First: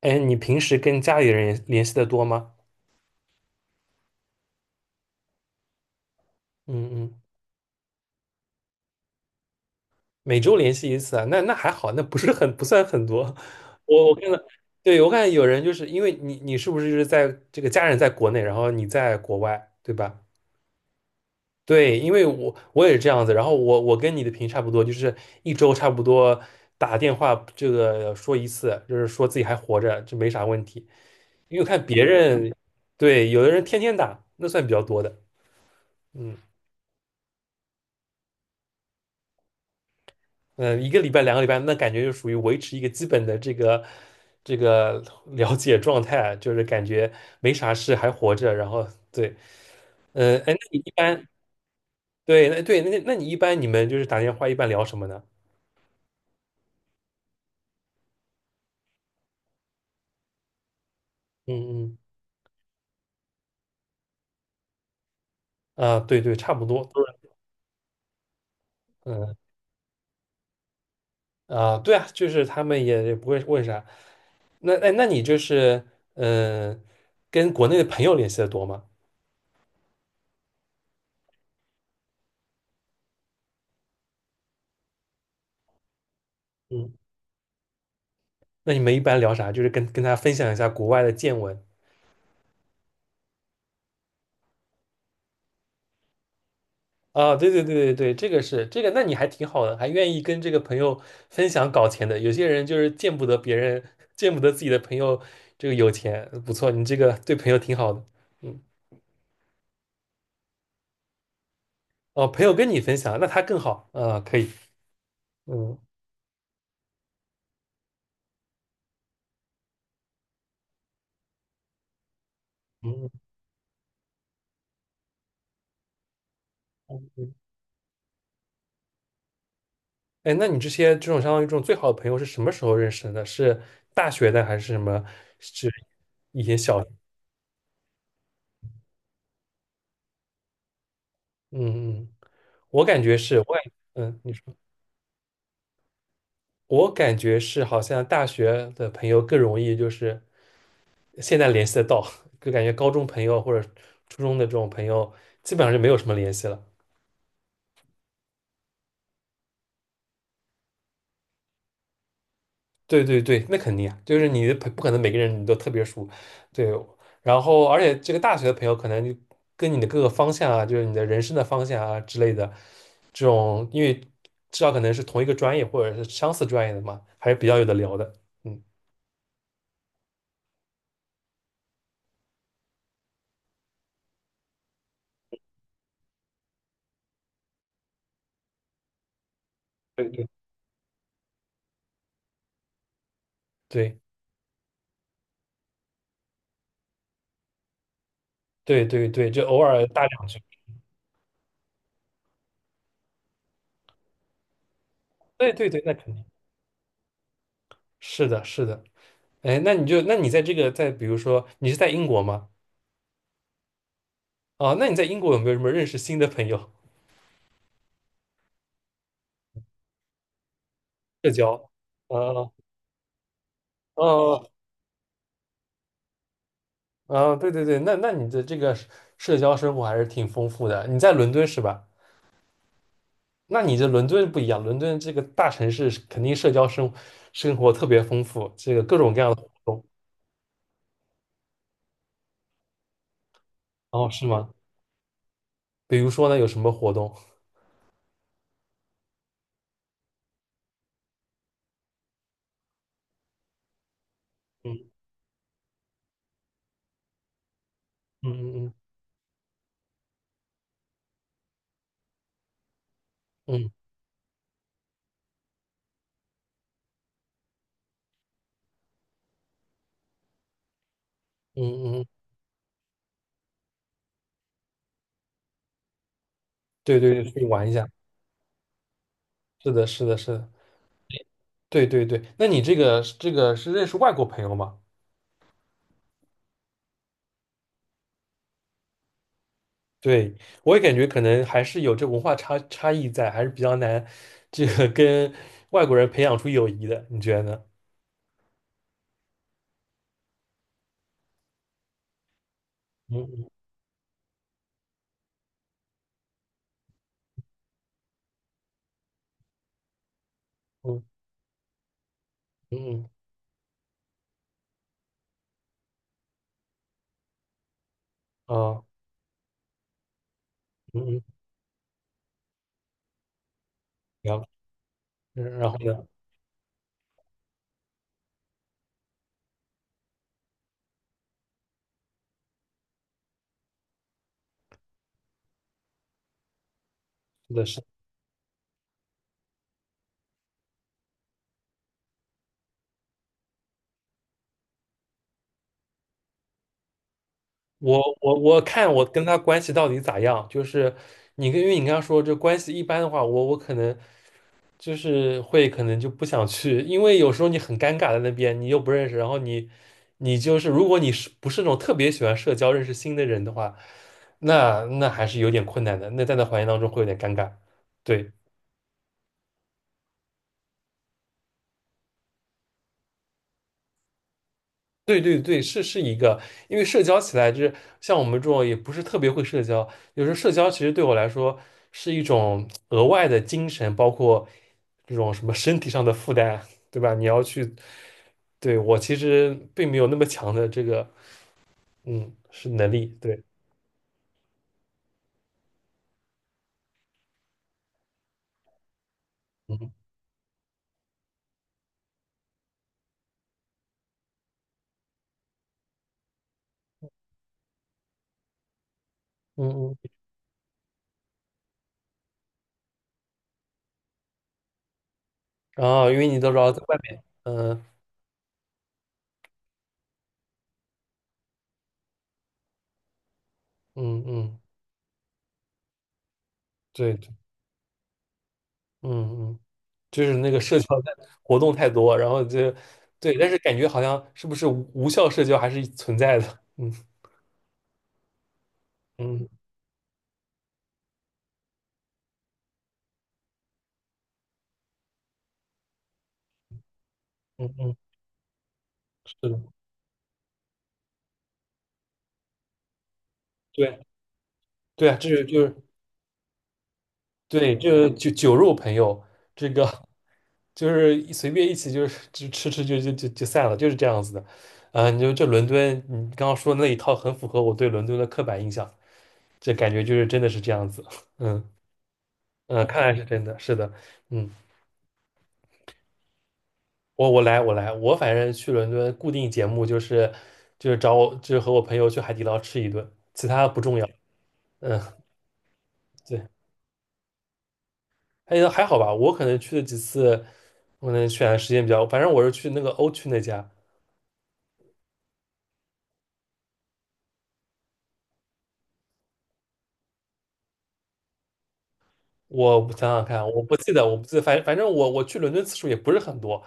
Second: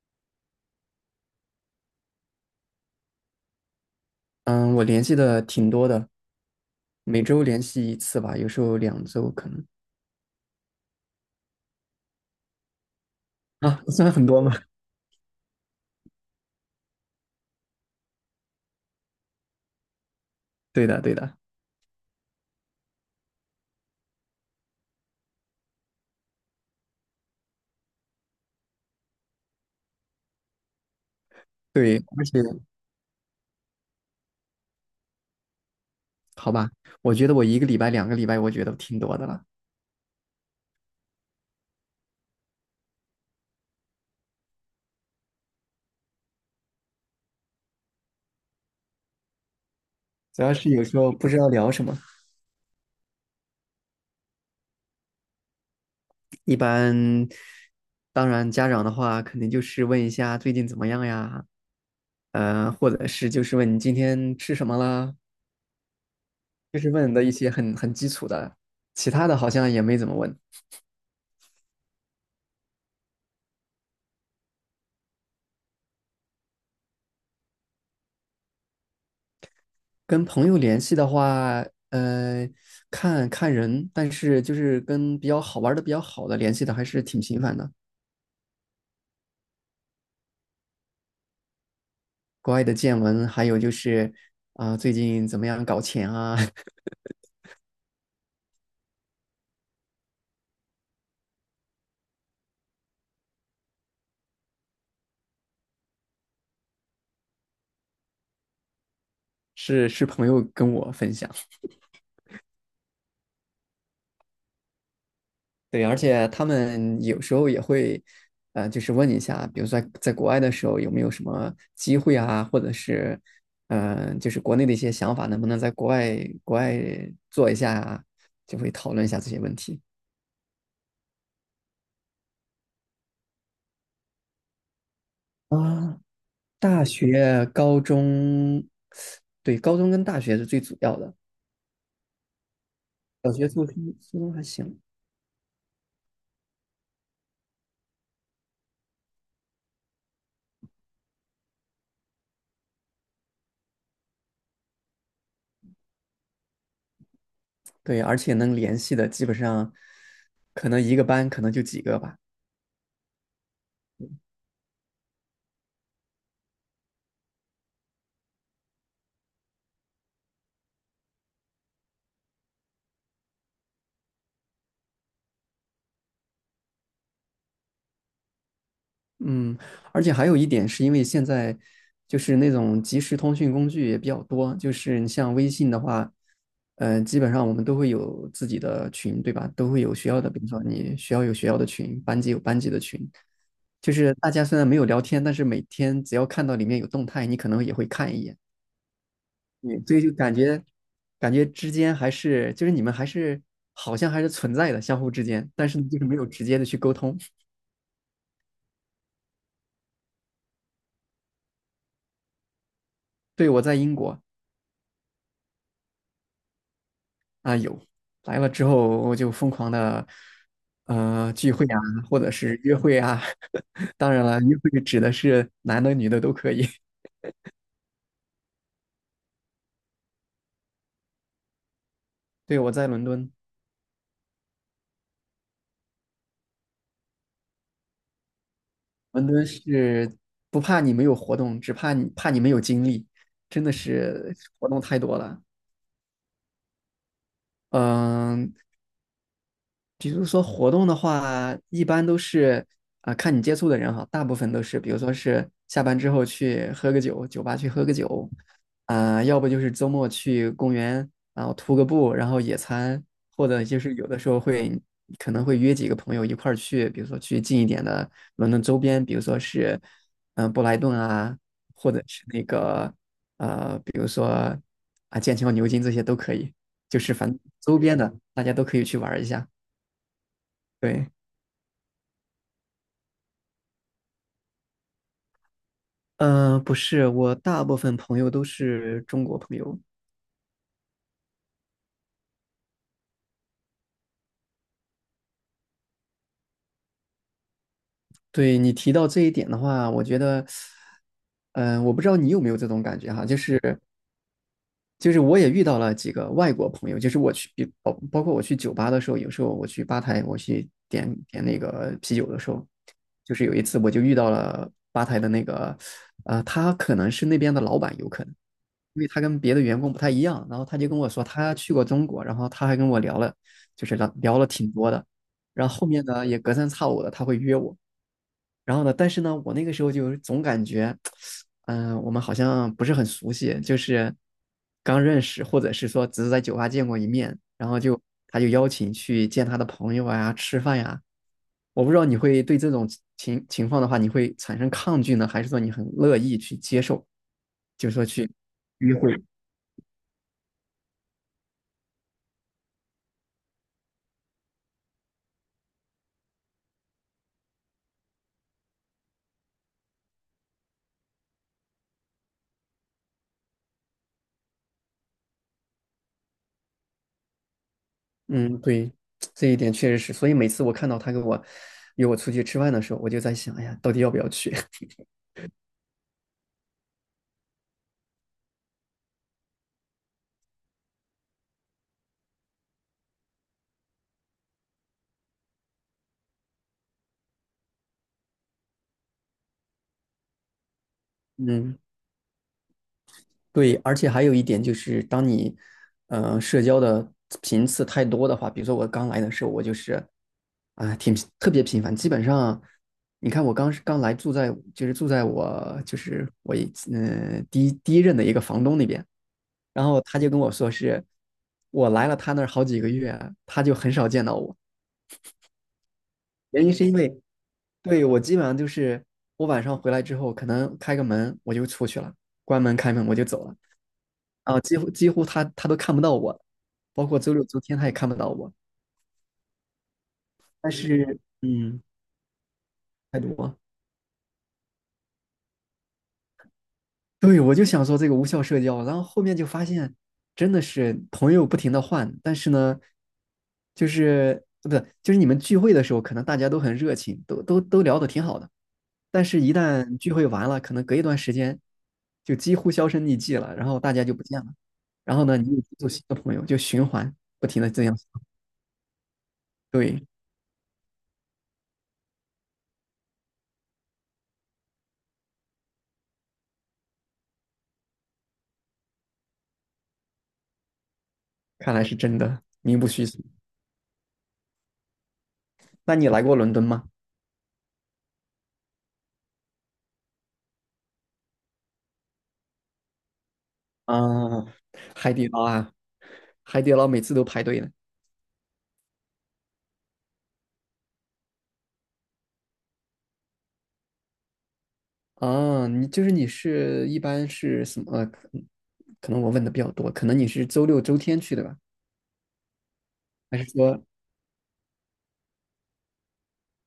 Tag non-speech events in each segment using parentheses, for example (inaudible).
哎，你平时跟家里人联系的多吗？嗯，我联系的挺多的，嗯嗯，每周联系一次吧，有时候两周可能。每周联系一次啊，那还好，那不是不算很多。啊，(laughs) 我算我很看多了，吗？对，我看有人就是因为你是不是就是在这个家人在国内，然后你在国外，对吧？对的，对的。对，因为我也是这样子，然后我跟你的差不多，就是一周差不多打电话这个说一次，就是说自己还活着，就没啥问题。因为我看对，别而且人，对，有的人天天打，那算比较多的。嗯，好吧，我觉得我一个礼拜、两个礼拜，我觉得挺多的了。嗯，一个礼拜、两个礼拜，那感觉就属于维持一个基本的这个了解状态啊，就是感觉没啥事还活着。然后对，嗯，主哎，那要是你有一时候不般知道聊什么。对，那对，那你一般你们就是打电话一般聊什么呢？一般，当然家长的话，肯定就是问一下最近怎么样呀，嗯或者是就是问你今天吃什么啦，嗯，啊，对对，差不就多是都问的一是，些很基础的，其他嗯的好像也没怎么问。啊，对啊，就是他们也不会问啥。那哎，那你就是嗯，跟国内的朋友联系的多吗？跟朋友联系的话，呃，看看人，但是就是跟比较好玩的、比较好的联系的还嗯，是挺频繁的。那你们一般聊啥？就是跟他分享一下国外的见闻。国外的见闻，还有就是啊、最近怎么样搞钱啊？(laughs) 啊，对对对对对，这个是这个，那你还挺好的，还愿意跟这个朋友分享搞钱的。有些人就是见不得别人，见不得自己的朋友这个有钱，不错，你这个对朋友挺好的。嗯，是是朋友跟我分享。哦，朋友跟你分享，那他更好啊，可以。嗯对，而且他们有时候也会，就是问一下，比如说在国外的时候有没有什么机会啊，或者嗯，是，嗯、就是国内的一些想法，能不能在国外国外嗯做一下啊，就会讨论一下这些问题。哎，那你这些这种相当于这种最好的朋友是什么时候认识的？是大学的还是什么？是啊，以前？大学、高中，对，高中跟大学是最主要的。嗯嗯，我感觉小是，我学、感初中、初嗯，中你还说，行。我感觉是好像大学的朋友更容易就是。现在联系得到，就感觉高中朋友或者初中的这种朋友，基本上就没有什么联系了。对，而且能联系的基本上，可能一个班可能就几个吧。对对对，那肯定啊，就是你的不可能每个人你都特别熟，对。然后，而且这个大学的朋友可能就跟你的各个方向啊，就是你的人生的方向啊之类的，这种因为至少可能是同一个专业或者是相似专业的嘛，还是比较有的聊的。嗯，嗯，而且还有一点是因为现在就是那种即时通讯工具也比较多，就是你像微信的话，嗯，基本上我们都会有自己的群，对吧？都会有学校的，对比如说你学校有学校的群，班级有班级的群，就对是大家虽然没有聊天，但是每天只要看到里面有动态，你可能也会看一眼。对对对对，就偶对，尔所以搭就两感句。觉感觉之间还是就是你们还是好像还是存在的，相互之间，对对但对，是那就是肯没定有直接的去沟通。是的，是的。哎，那你在这个在比如说你是在英国吗？对，我在英国。啊，那你在英国有没有什么认识新的朋友来了之后，我就疯狂的社交？聚会啊，或者啊是约会啊。(laughs) 当然了，啊约会指的是男的女的都可以。啊！对对对，那你的这个社交生活还是挺丰富的。你在伦敦是吧？(laughs) 对，我在伦敦。那你这伦敦不一样，伦敦这个大城市是肯定社交生活特别丰富，这个各种各伦样的敦活动。是不怕你没有活动，只怕你没有精力，真的哦，是是吗？活动太多了。比如说呢，有什么活动？嗯、比如说活动的话，一般都是啊、看你接触的人哈，大部分都是，比如嗯说是下班之后去喝个酒，酒吧去喝个酒，嗯嗯啊、要不就是周末去公园，然后徒个步，然后野餐，或者嗯就是有的时候会可能会约几个朋友一块儿去，比如说去近一点的伦敦周边，比如说是嗯、布莱顿啊，嗯或嗯者嗯，是那个比如说啊剑桥、牛津这些都可以，就对对是对，反正去玩一周下。边的大家都可以去玩儿一下。是的，是的，是的。对，对对对，那你这个是认识外国朋友吗？不是，我大部分朋友都是中国朋友。对，我也感觉可能还是有这文化差异在，还是比较难，这个跟外国人培养出友谊的，你觉得呢？对你提到这一点的话，我觉得，嗯、我不知道你有没有这种感觉哈，就嗯是就是我也遇到了几个外国朋友，就是我去包括我去酒吧的时候，有时候我去吧台，我去嗯点那个啤酒的时候，嗯嗯就是有一次我就遇到了吧台的那个，他可能是那边的老板，有可能。嗯啊因为他跟别的员工不太一样，然后他就跟嗯我嗯，说他去过中国，然后他还跟我聊了，就是聊然聊后了挺多的，然后后面呢？呢也隔三差五的他会约我，然后呢，但是呢我那个时候就总感觉，嗯、我们好像不是很熟悉，就是刚认识，或者是说只是在酒吧见过一面，是的然后是的，就他就邀请去见他的朋友啊，吃饭呀、我不知道你会对这种情况的话，你会产生抗拒呢，还是说你很乐意去接受，就是我说去我我看我跟他关系到底咋样？就是你跟因为你刚刚说这关系一般的话，我可能。就是会可能就不想去，因为有时候你很尴尬在那边，你又不认识，然后你就是如果你是不是那种特别喜欢社交、认识新的人的话，那还是有点困难的，那在那环境当中会有点尴尬。对嗯。对，这一点确实是，所以每次我看到他跟我约我出去吃饭的时候，我就在想，哎呀，到底要不要去？对对对，是一个，因为社交起来就是像我们这种也不是特别会社交，有时候社交其实对我来说是一种额外的精神，包括这种什么身体上的负担啊，对吧？你要去，对，我其实并没有那么强的这个。(laughs) 嗯，嗯，是能力，对，对，而且还有一点就是，当你社交的频次太多的话，比如说我刚来的时候，我就嗯是啊、挺特别频繁，基本上你看我刚来住在就是住在我就是我一嗯、呃第一第一任的一个房东那边，嗯然后嗯，他就跟我说是我来了他那儿好几个月，他就很少见到我。然后因为你都知原道因在是因外为面，嗯对，我基本上就是我晚上回来之后，可能开个门我就出去了，关门开门我就走了，嗯嗯，啊，几乎他都看不到我，包对括对，周六周天他也看不到我。嗯嗯，就是那个但社交是，的活动嗯，太多，然后就太对，但是多。感觉好像是不是无效社交还是存在的，嗯对，我就想说这个无效社交，然后后面就嗯发现真的是朋友不停的换，但是呢，就是不是就是你们聚会的时候，可能大家都很热情，都都嗯都嗯，嗯聊得挺好的，但是是一的，旦聚会完了，可能隔一段时间就几乎销声匿迹了，然后大对家就不见了，对啊，然后这呢，是你就又接是触新的朋友，就循环不停的对，这就样。个酒肉朋友，这个对，就是随便一起就是就吃吃就散了，就是这样子的。啊、你就这伦敦，你刚刚说的那一套很符合我对伦敦的刻板印象，这感觉就是真的是这样子。(laughs) 嗯看来是真的嗯，名不看虚来传。是真的，是的。嗯，那你来过伦敦吗？我来，我反正去伦敦固定节目就是找我就是和我朋友去海底捞吃一顿，其他不重要。啊，嗯，海底捞啊，对，海底捞每次都排队呢。还好吧，我可能去了几次，我可能选的时间比较，反正我是去那个欧区那家。啊，你就是你是一般是什么？可能我问的比较多，可能你是周六周天去的吧？我想想还看，是我不说，记得，我不记得，反正我去伦敦次数也不是很多，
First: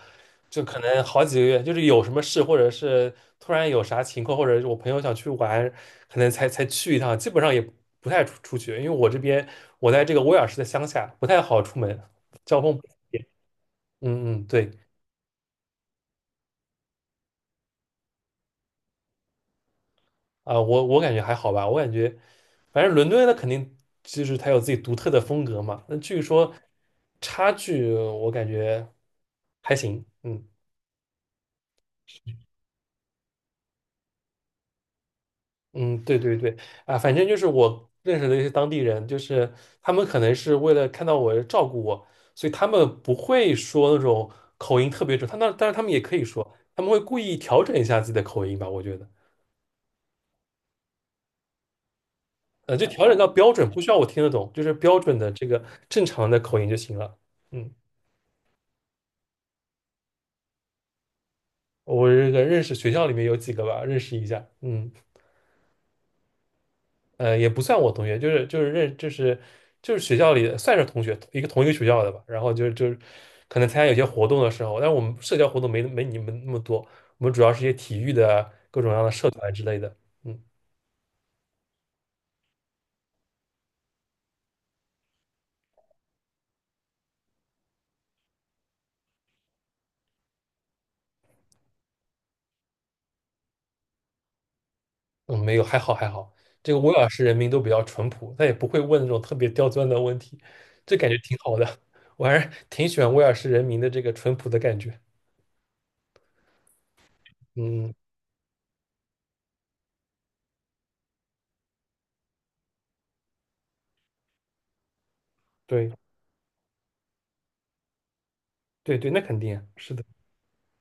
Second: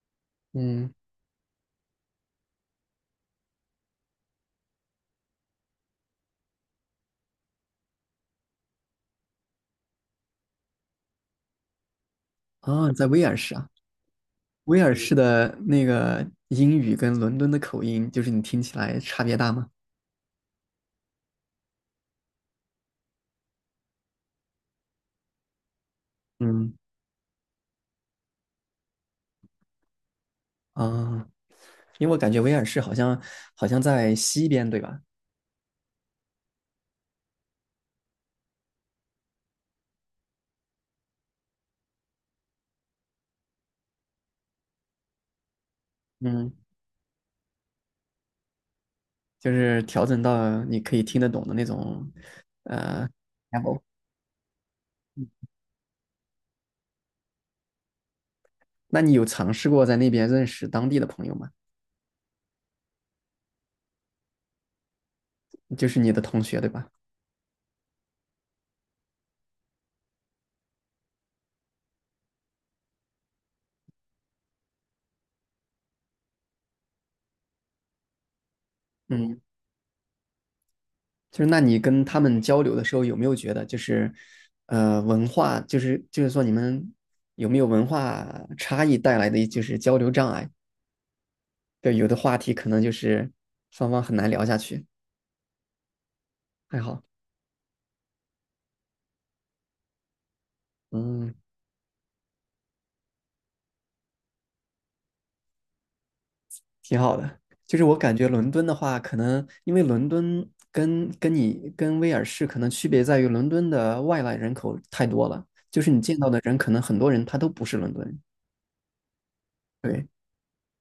就可嗯，能好几个月，就是有什么事，或者是突然有啥情况，或者是我朋友想去玩，可能才去一趟，基本上也不太出去，因为我这边我在这个威尔士的乡下，不太好出门，交通不啊，方在威便。尔士啊？嗯嗯，对威尔士的那个英语跟伦敦的口音，就是你听起来差别大吗？啊，我感觉还好吧，我感觉反正伦敦它肯定就是它有自己独特的风格嘛，那据说嗯，差距我感觉还行，嗯。啊，因为我感觉威尔士好像好像在西边，对吧？嗯，对对对，啊，反正就是我认识的一些当地人，就是他们可能是为了看到我照顾我，所以他们不会说那种口音特别重，但是他们也可以嗯，说，他们会故意调整一下自己的口音吧，我觉得，就是调整到你可以听得懂的那种，就调呃 整到标准，l 不 e 需要我听得懂，就是标准的这个正常的口音就行了。嗯，那你有尝试过在那边认识当地的朋友吗？我这个认识学校里面有几个吧，认识一下。嗯。就是你的同学，对吧？也不算我同学，就是学校里的算是同学，同一个学校的吧。然后就是可能参加有些活动的时候，但是我们社交活动没你们那么多，我们主要是一些体育的各种各样的社嗯。团之类的。嗯就是那你跟他们交流的时候，有没有觉得就是，文化就是说你们有没有文化差异带来的就是交流障碍？对，有的话题可能就是双方很难聊下去。嗯，没有，还好还好。这个还威好，尔士人民都比较淳朴，他也不会问那种特别刁钻的问题，这感觉嗯，挺好的。我还是挺喜欢威尔士人民的这个淳朴的感觉。挺好的。就是嗯，我感觉伦敦的话，可能因为伦敦跟你跟威尔士可能区别在于，伦敦的外来人口太多了，就是对你见到的人可能很多人他都不是伦敦人。对对，那肯定啊是的。对。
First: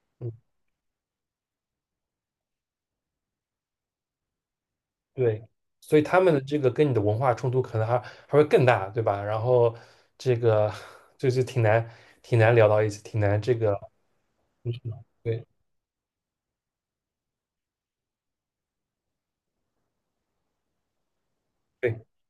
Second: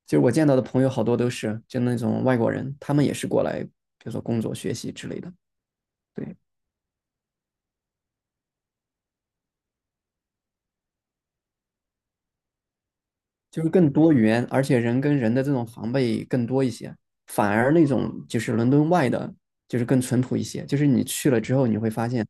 就是我嗯。见到的朋友好多都是就那种外国人，他们也是过来，比如说工作、学习之类的。对，所以他们对，的这个跟你的文化冲突可能还会更大，对吧？然后这个 (laughs) 就是挺难聊到一起，挺难这就是个，更多元，而且人跟人的对这种防备更多一些。反而那种就是伦敦外的，就是更淳朴一些。就是你去了之后，你会对，发现，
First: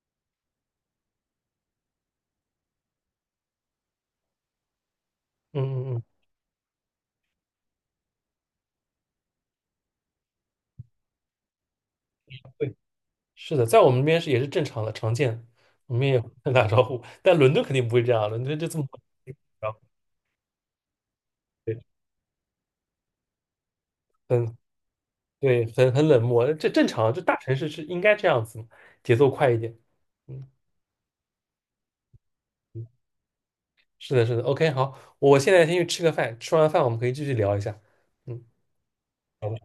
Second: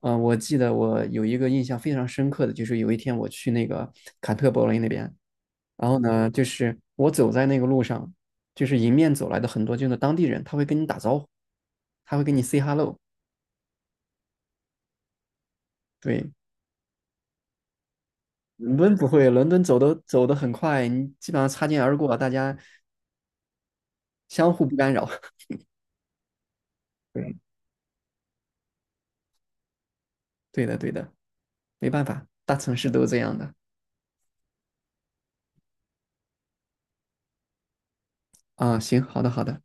我记得我有一个印象非常深刻的，就是有一天我去那个坎特伯雷那边，嗯然嗯后嗯，呢，就是我走在那个路上，就是迎面走来的很多就是当地人，他会跟你打招呼，他会跟你 say 对，hello。是的，在我们那边是也是正常的，常见，我们也对，会打招呼 (laughs)，但伦敦肯定不会这样，伦敦就伦这么，敦不会，伦敦然走后的走的很快，你基本上擦对，肩而过，大家相很互不干扰。(laughs) 对，很冷漠，这正常，这大对，城市是应该这样子，节奏快一点，嗯，对的，对的，没办法，大城嗯市都是这样的是的，是的，OK，好，我现在先去吃个饭，吃完饭我们可以继续聊一下，嗯。啊。行，好的，好的。